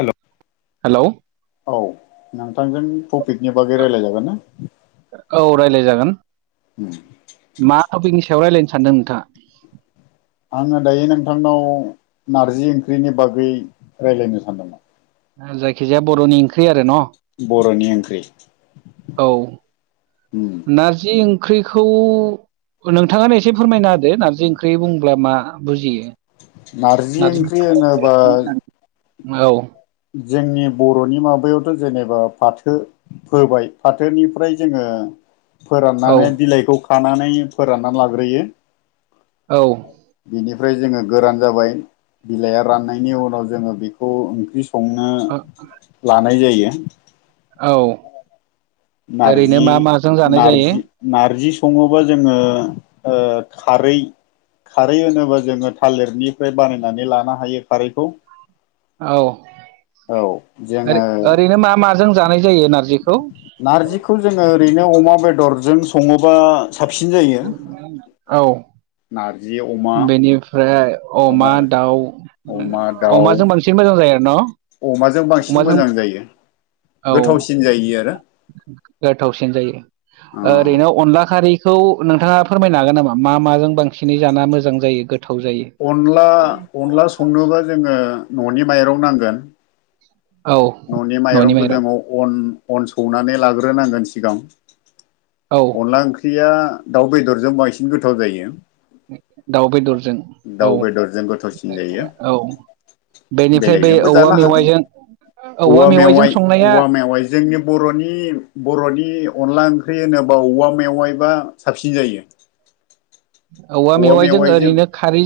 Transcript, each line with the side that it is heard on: left: Hello
right: hello
left: औ नां थांजों प्रफिटनि बागै रायलायजागोन ना
right: औ रायलाय जागोन
left: हो
right: टपिकनि सायाव रायलायनो सानदों नोंथाङा
left: आङो दायो नोंथांनाव नारजि ओंख्रिनि बागै रायलायनो सानदोंमोन
right: जायखिजाया बर'नि ओंख्रि आरो न
left: बर'नि ओंख्रि
right: औ नारजि ओं ओंख्रिखौ नोंथाङानो एसे फोरमायना होदो नारजि ओंख्रि बुंब्ला मा बुजियो
left: नारजि ओंख्रि होनोबा
right: औ
left: जोंनि बर'नि माबायावथ जेनेबा फाथो फोबाय फाथोनिफ्राय जोङो ओ
right: औ
left: फोराननानै बिलाइखौ खानानै फोरानना लाग्रोयो
right: औ
left: बेनिफ्राय जोङो गोरान जाबाय बिलाया राननायनि उनाव जोङो बेखौ ओंख्रि संनो लानाय जायो
right: औ ओरैनो
left: नारजि
right: मा माजों जानाय जायो
left: नारजि नारजि सङोबा जोङो ओ खारै खारै होनोबा जोङो थालिरनिफ्राय बानायनानै लानो हायो खारैखौ
right: औ
left: औ जोङो
right: ओरै ओरैनो मा माजों जानाय जायो नारजिखौ
left: नारजिखौ जोङो ओरैनो अमा बेदरजों सङोबा साबसिन जायो
right: औ
left: नारजि अमा
right: बेनिफ्राय अमा दाउ
left: अमा दाउ
right: अमाजों बांसिन मोजां जायो आर
left: अमाजों बांसिन मोजां जायो
right: औ
left: गोथावसिन जायो आरो
right: गोथावसिन जायो ओरैनो अनला खा खारिखौ नोंथाङा फोरमायनो हागोन नामा मा माजों बांसिनै जाना मोजां जायो गोथ
left: अनला अनला संनोबा जोङो ननि माइरं नांगोन।
right: औ
left: ननि माइरंखौ जोङो अन अन सौनानै लाग्रोनांगोन सिगां
right: औ
left: अनला ओंख्रिया दाउ बेदरजों बांसिन गोथाव जायो
right: दाउ बेदरजों औ
left: दाउ बेदरजों गोथावसिन जायो
right: औ बेनिफ्राय बे
left: बेलेगजोंबो
right: औवा
left: जानो हागोन
right: मेवाइजों
left: औवा
right: मेवाइजों
left: मेवाइ
right: संनाया
left: औवा मेवाइ जोंनि बरनि बरनि अनला ओंख्रि होनोबा औवा मेवायबा साबसिन जायो
right: औवा मेवाइजों ओरैनो खारै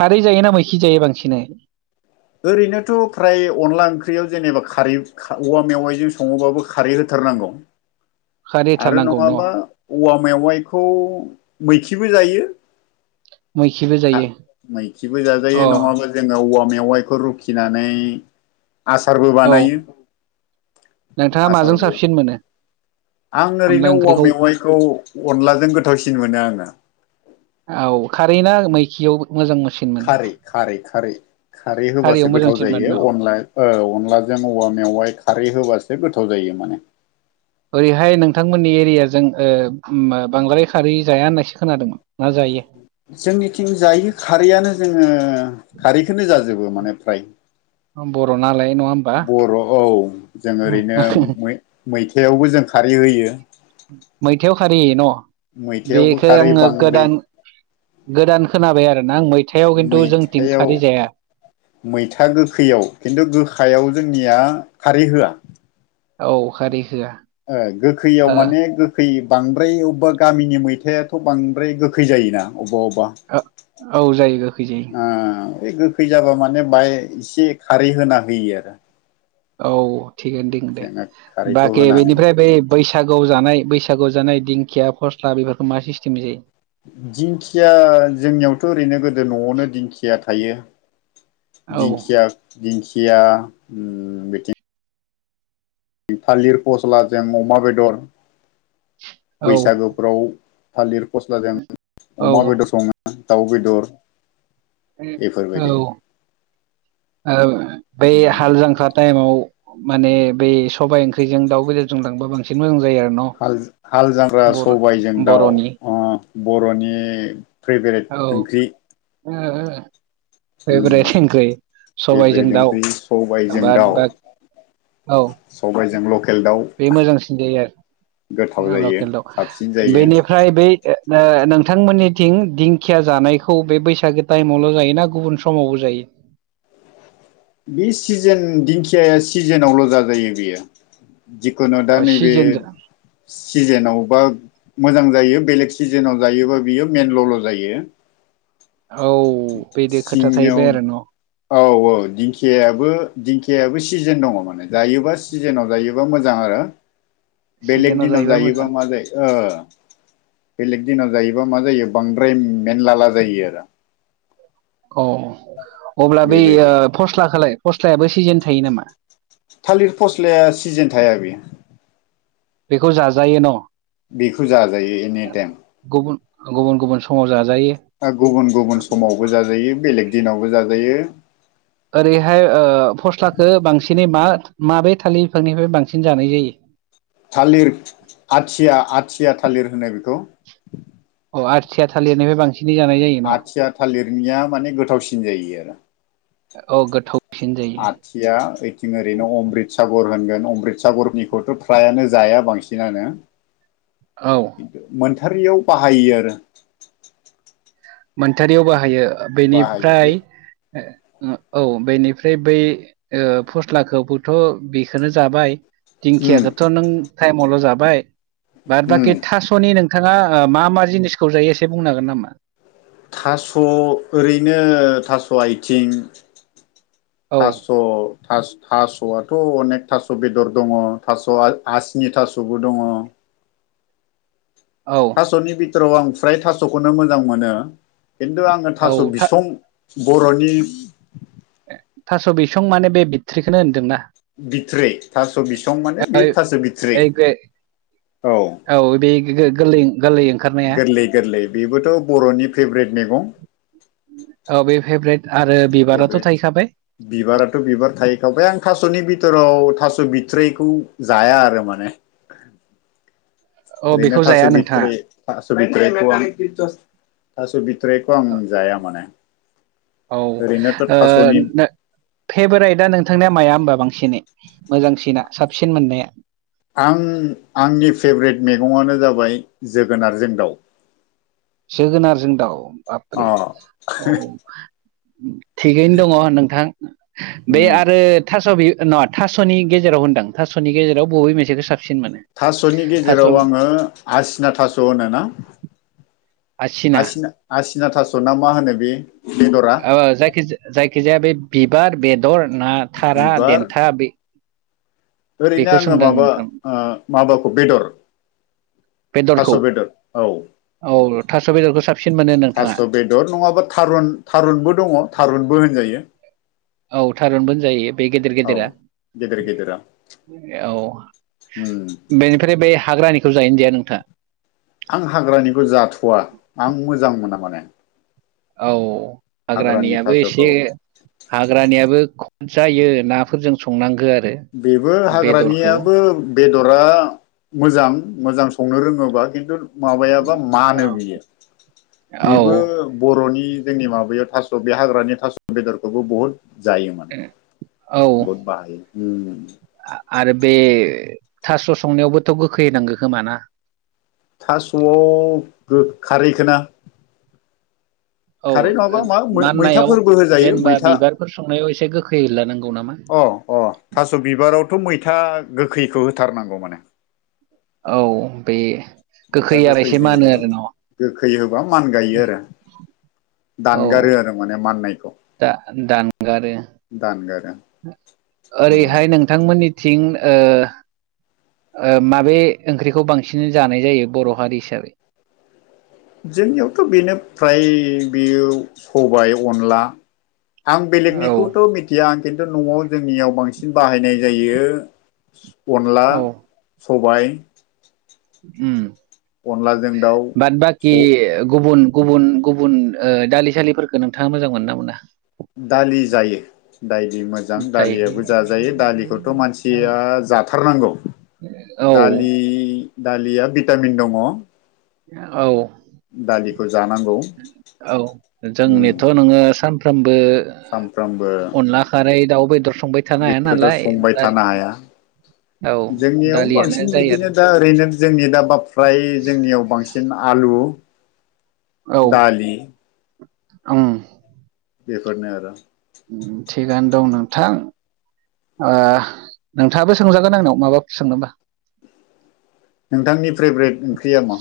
right: खारै जायोना मैखि जायो बांसिनै
left: ओरैनोथ फ्राय अनला ओंख्रियाव जेनेबा खारै औवा मेवाइजों सङोबाबो खारै होथार होथारनांगौ
right: खारै
left: आरो
right: होथारनांगौ न'
left: नङाबा औवा मेवाइखौ मैखिबो जायो
right: मैखिबो जायो
left: मैखिबो
right: अ
left: जाजायो नङाबा जोङो औवा मेवाइ बे रुखिनानै आसारबो
right: औ
left: बानायो
right: नोंथाङा माजों
left: आसारबो
right: साबसिन मोनो
left: आं
right: अनला
left: ओरैनो औवा
right: ओंख्रिखौ
left: मेवाइखौ अनलाजों गोथावसिन मोनो आङो
right: औ खारै ना मैखियाव मोजां मोनो
left: खारै खारै खारै खारै
right: खारैयाव
left: होबासो गोथाव
right: मोजांसिन मोनो
left: जायो
right: न'
left: अनला ओ अनलाजों औवा मेवाइ खारै होबासो गोथाव जायो माने
right: ओरैहाय नोंथांमोननि एरियाजों ओ बांद्राय खारै जाया होननायसो खोनादोंमोन ना जायो
left: जोंनिथिं जायो खारैआनो जोङो खारै बेखौनो जाजोबो माने फ्राय
right: बर' नालाय नङा होमबा
left: बर औ जों ओरैनो मैथायावबो जों खारै होयो
right: मैथायाव होयो न
left: मैथायावबो
right: बेखौ
left: खारै
right: आङो
left: बांद्राय
right: गोदान गोदान खोनाबाय आरो
left: मैथायाव मैथा गोखैयाव खिन्थु गोखायाव जोंनिया खारै होआ
right: औ खारै होआ
left: ओ गोखैयाव
right: ओ
left: माने गोखै बांद्राय अबेबा गामिनि मैथायाथ बांद्राय गोखै जायोना अ
right: औ जायो गोखै जायो
left: आ बे गोखै जाबा माने बाह एसे खारै होना होयो आरो
right: औ थिगनो दं दे
left: जोङो खारैखौ
right: बाखि
left: होनानै
right: बेनिफ्राय बै बैसागु जानाय बैसागु जानाय दिंखिया फस्ला बेफोरखौ मा सिस्टेम जायो
left: दिंखिया जोंनियावथ ओरैनो गोदो नआवनो दिंखिया थायो
right: औ
left: दिंखिया दिंखिया उम बिथिं थालिर फस्लाजों अमा बेदर
right: औ
left: बैसागोफ्राव थालिर फस्लाजों
right: औ
left: अमा बेदर सङो दाउ बेदर बेफोरबायदि
right: औ बे
left: उम
right: हाल जांख्रा टाइमाव माने बै सबाइ ओंख्रिजों दाउ बेदरजों लांबा बांसिन मोजां जायो आरो न'
left: हाल जांख्रा
right: बर
left: सबायजों दाउ
right: बर'नि
left: उ बरनि फेभरेट ओंख्रि
right: ओ ओ
left: उम
right: फेब्रेट ओंख्रि सबायजों
left: फेभरेट
right: दाउ
left: ओंख्रि सबायजों
right: बाद
left: दाउ
right: बा औ
left: सबायजों लकेल दाउ
right: बे मोजांसिन जायो
left: गोथाव
right: आरो
left: जायो
right: लकेल
left: साबसिन
right: दाव
left: जायो
right: बेनिफ्राय बै नोंथांमोननिथिं दिंखिया जानायखौ बे बैसागो टाइमावल जायोना गुबुन समावबो जायो
left: बे सिजोन दिंखियााया सिजोनावल जाजायो बेयो जिखुनु दा नैबे
right: सिजेन
left: सिजेनाव बा मोजां जायो बेलेग सिजोनाव जायोबा बियो मेनल'ल' जायो
right: औ बिदि खोथा
left: सिनिङाव
right: थाहैबाय आरो न'
left: औ औ दिंखियाबो दिं खियाबो सिजोन दङ जायोबा सिजोनाव जायोबा मोजां आरो। बेलेग
right: सिजेनाव
left: दिनाव जायोबा
right: मोजां
left: मा जायो ओ बेलेग दिनाव जायोबा मा जायो बांद्राय मेनलाला जायो आरो।
right: औ। अब्ला बै ओ
left: बेबायदि
right: फस्लाखौलाय फस्लायाबो सिजोन थायो नामा?
left: थालिर फस्लाया सिजोन थाया बेयो।
right: बेखौ जाजायो न'?
left: बेखौ जाजायो एनिटाइम
right: गुबुन गुबुन गुबुन समाव जा
left: गुबुन गुबुन समावबो जाजायो बेलेग दिनावबो जाजायो।
right: ओरैहाय ओ‌ फस्लाखौ बांसिनै मा माबे थालिर बिफांनिफ्राय बांसिन जानाय जायो?
left: थालिर आथिया आथिया थालिर होनो बेखौ।
right: औ आथिया थालिरनिफ्राय बांसिन
left: आथिया थालिरनिया माने गोथावसिन जायो आरो।
right: औ गोथौव
left: आथिया ओइथिं ओरैनो अमरित सागर होनगोन। अमरितसागरनिखौथ' फ्रायानो जाया बांसिनानो।
right: औ
left: मोन थारियाव बाहायो आरो।
right: मोनथारियाव बाहायो ओ
left: बाहायो
right: बेनिफ्राय
left: बे
right: ओ औ बेनिफ्राय बै ओ फस्लाखौबोथ' बेखौनो जाबाय।
left: उम
right: दिंखियाखौथ' नों टाइमावल' जाबाय बाद बाखि
left: उम
right: थास'नि नों नोंथाङा ओ मा मा जिनिसखौ जायो एसे बुंनो हागोन नामा?
left: थास' ओरैनो थास' आयथिं
right: औ
left: थास' थास थास'आथ' अनेक थास' बेदर दङ थास'आ आसिनि थास'बो दङ
right: औ
left: थास'नि बिथोराव आं फ्राय थास'खौनो मोजां मोनो खिन्थु आङो
right: औ
left: थास' बिसं बर'नि
right: थास' बिसं माने बे बिथरायखौनो होनदोंना?
left: बिथराय थास' बिसं माने बि थास' बिथराय।
right: ओइ बे औ बे गिदिर गोरलै गोरलै ओंखारनाया
left: गोरलै गोरलै बेबोथ' बर'नि भेब्रेट मैगं।
right: औ बे भेबरेट आरो बिबाराथ'
left: भेब्रेट
right: थाहैखाबाय
left: बिबाराथ' बिबार थायै खाबाय आं थास'नि बिथोराव थास' बिथराइखौ जाया आरो माने
right: औ
left: ओरैनो
right: बेखौ
left: थास'
right: जाया नोंथाङा
left: बिथ'रि थास' बिथ'रिखौ आं ओंख्रिखौ आं जाया माने
right: औ ओ‌
left: ओरैनोथ' थास'नि
right: भेब्रेटइटआ नोंथांनिया माया होमबा? बांसिनै मोजांसिना साबसिन मोननाया
left: आं आंनि फेभरेट मैगंआनो जाबाय जोगोनारजों दाउ।
right: जोगोनार जों दाउ
left: अ
right: बाबरे औ। थिगैनो दङ नोंथां बे
left: उम
right: आरो थास' बि नङा थास'नि गेजेराव होनदों थास'नि गेजेराव बबे मोनेसेखौ साब
left: थास'नि गेजेराव आङो आसिना थास' होनोना आसिना आसिना थास' ना मा होनो बे बेदरा?
right: ओ जायखि जायखिजाया बे बिबार बेदर ना थारा
left: बिबार
right: देन्था।
left: ओरैनो
right: बेखौ
left: आङो
right: सोंदां
left: माबा
right: नोंथां
left: ओ माबाखौ बेदर थास'
right: बेदरखौ
left: बेदर औ।
right: औ थास' बेदरखौ साबसिन मोनो नोंथाङा
left: थास' बेदर नङाबा थारुन थारुनबो दङ थारुनबो होनजायो।
right: औ थारुनबो जायो बे गेदेर
left: औ
right: गेदेरा।
left: गेदेर गेदेरा
right: औ
left: उम
right: बेनिफ्राय बे हाग्रानिखौ जायोना जाया नोंथाङा
left: आं हाग्रानिखौ जाथ'वा आं मोजां मोना माने।
right: औ
left: हाग्रानि
right: हाग्रानियाबो एसे
left: थास'खौ
right: हाग्रानियाबो जायो नाफोरजों संनांगोन।
left: बेबो हाग्रानियाबो बेदरा मोजां। मोजां संनो रोङोबा खिन्थु माबायाबा मानो
right: औ
left: बियो
right: औ
left: बेबो बर'नि जोंनि माबायाव थास' बे हाग्रानि थास' बेदरखौबो बुहुत जायो माने
right: औ
left: बहुद बाहायो। उम
right: आरो बे थास' संनायावबोथ' गोखै होनांगौ खोमाना।
left: थास'आव गो खारहैखोना।
right: औ माननायाव
left: मैथाफोरबो होजायो
right: जेनेबा
left: मैथा
right: बिबारफोर संनायाव एसे गोखैला
left: अ अ थास' बिबारावथ' मैथा गोखैखौ होथारनांगौ माने
right: औ बे
left: मैथा
right: आरो
left: गोखै
right: एसे मानो
left: होयोबा
right: आरो न'
left: गोखै होबा मान गायो आरो दानगारो आरो माने माननायखौ
right: दा-दानगारो
left: दानगारो उम
right: ओरैहाय नोंथांमोननि थिं ओ ओ माबे ओंख्रिखौ बांसिन जानाय जायो? बर' हारि हिसाबै।
left: जोंनियावथ' बेनो फ्राय बेयो सबाय अनला आं
right: औ
left: बेलेगनिखौथ' मिथिया आं खिन्थु न'आव जोंनियाव बांसिन बाहायनाय जायो। अनला,
right: औ
left: सबाय
right: उम
left: अनलाजों
right: बाद बाखि
left: दाउ
right: गुबुन गुबुन गुबुन दालिसालिफोरखौ नोंथाङा मोजां मोनो ना मोना?
left: दालि जायो। दायलि मोजां दालियाबो जाजायो दालिखौथ'
right: जायो
left: मानसिया जाथारनांगौ।
right: औ
left: दालि दालिया भिटामिन दङ।
right: औ
left: दालिखौ जानांगौ
right: औ
left: उम
right: जोंनिथ' नोङो सान बो
left: सानफ्रामबो
right: अला खारै दाउ बेदर संबाय थानो हाया
left: बेखौथ'
right: नालाय
left: संबाय
right: दालि
left: थानो हाया?
right: औ
left: जोंनियाव
right: दालियानो
left: बांसिन
right: जायो आरो
left: बिदिनो दा ओरैनो जोंनि दा बा फ्राय जोंनियाव बांसिन आलु
right: औ
left: दालि,
right: ओं
left: बेफोरनो आरो
right: थां ओ नोंथाङाबो सोंजागोन आंनाव माबा सोङनोबा
left: नोंथांनि फ्रेभरेट ओंख्रिया मा?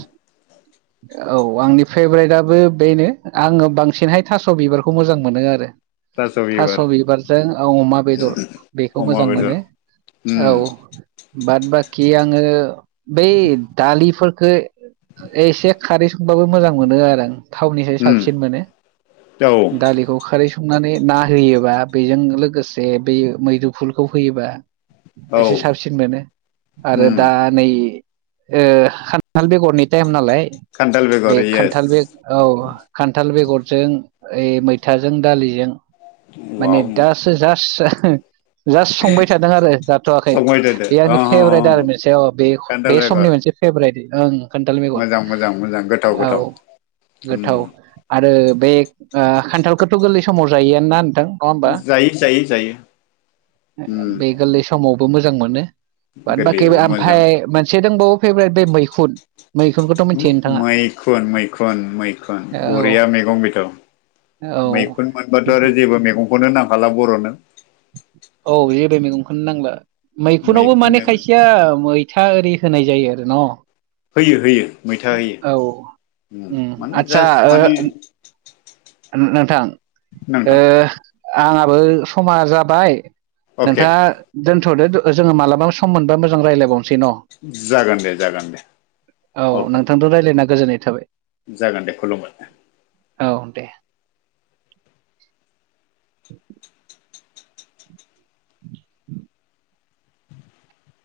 right: औ आंनि फेभरेटआबो बेनो आङो बांसिनहाय थास' बिबारखौ मोजां मोनो आरो थास' बिबारजों अमा बेदर बेखौ
left: अमा
right: मोजां
left: बेदर
right: मोनो। औ
left: उम
right: बाद बा कि आङो बै दालिफोरखो एसे खारै संबाबो मोजां मोनो आरो आं थावनिफ्राय
left: उम
right: साबसिन मोनो
left: औ
right: दालिखौ खारै स संनानै ना होयोबा बेजों लोगोसे बे मैद्रुफुलखौ होयोबा
left: औ
right: एसे साब
left: उम
right: ओ खान्थाल बेगरनि टाइम नालाय
left: खान्थाल
right: बे
left: बेगर येस
right: खान्थाल बेग औ खान्थाल बेगर जों ओइ मैथाजों दालिजों माने
left: वाव
right: दासो जास ओ जास्ट संबाय थादों आरो जाथ'वाखै
left: संबाय थादो
right: बे
left: अ
right: आंनि
left: ह
right: फेभरेट आरो मोनसे अ बे
left: खान्थाल
right: बे समनि
left: बेगर
right: मोनसे फेब्रेट खान्थाल
left: मोजां मोजां मोजां गोथाव
right: बेगर औ
left: गोथाव उम
right: गोथाव आरो बे ओ खान्थालखौथ' गोरलै समाव जायोआनोना नोंथां नङा होमबा
left: जायो जायो जायो उम
right: बे गोरलै समाव खौ मोजां मोनो बाद बाखि
left: गोरलैयाव मोजां
right: ओमफ्राय मोनसे दंबावो फेभरेट बे मैखुन मैखुनखौथ' मिथियो नोंथाङा
left: मै-मैखुन मैखुन मैखुन
right: औ
left: बरिया मैगं बिथ'
right: औ
left: मैखुन मोनबाथ' आरो जेबो मैगंखौनो नांखाला बर'नो।
right: औ जेबो मैगंखौनो नांला मैखुनावबो माने
left: मैखुनजोंनो
right: खायसेया मैथा ओरै होनाय जायो आरो न'?
left: होयो होयो मैथा होयो
right: उम
left: माने
right: आदसा
left: जास्ट माने
right: ओ नोंथां ओ
left: नोंथां
right: आंहाबो समा जाबाय।
left: अके
right: नोंथाङा दोनथ'दो दो जोङो मालाबा सम मोनबा मोजां रायलायबावनो सै न'
left: जागोन दे जागोन दे
right: औ
left: अके
right: नोंथांदो रायलायना गोजोननाय थाबाय।
left: जागोन दे खुलुमबाय
right: औ दे।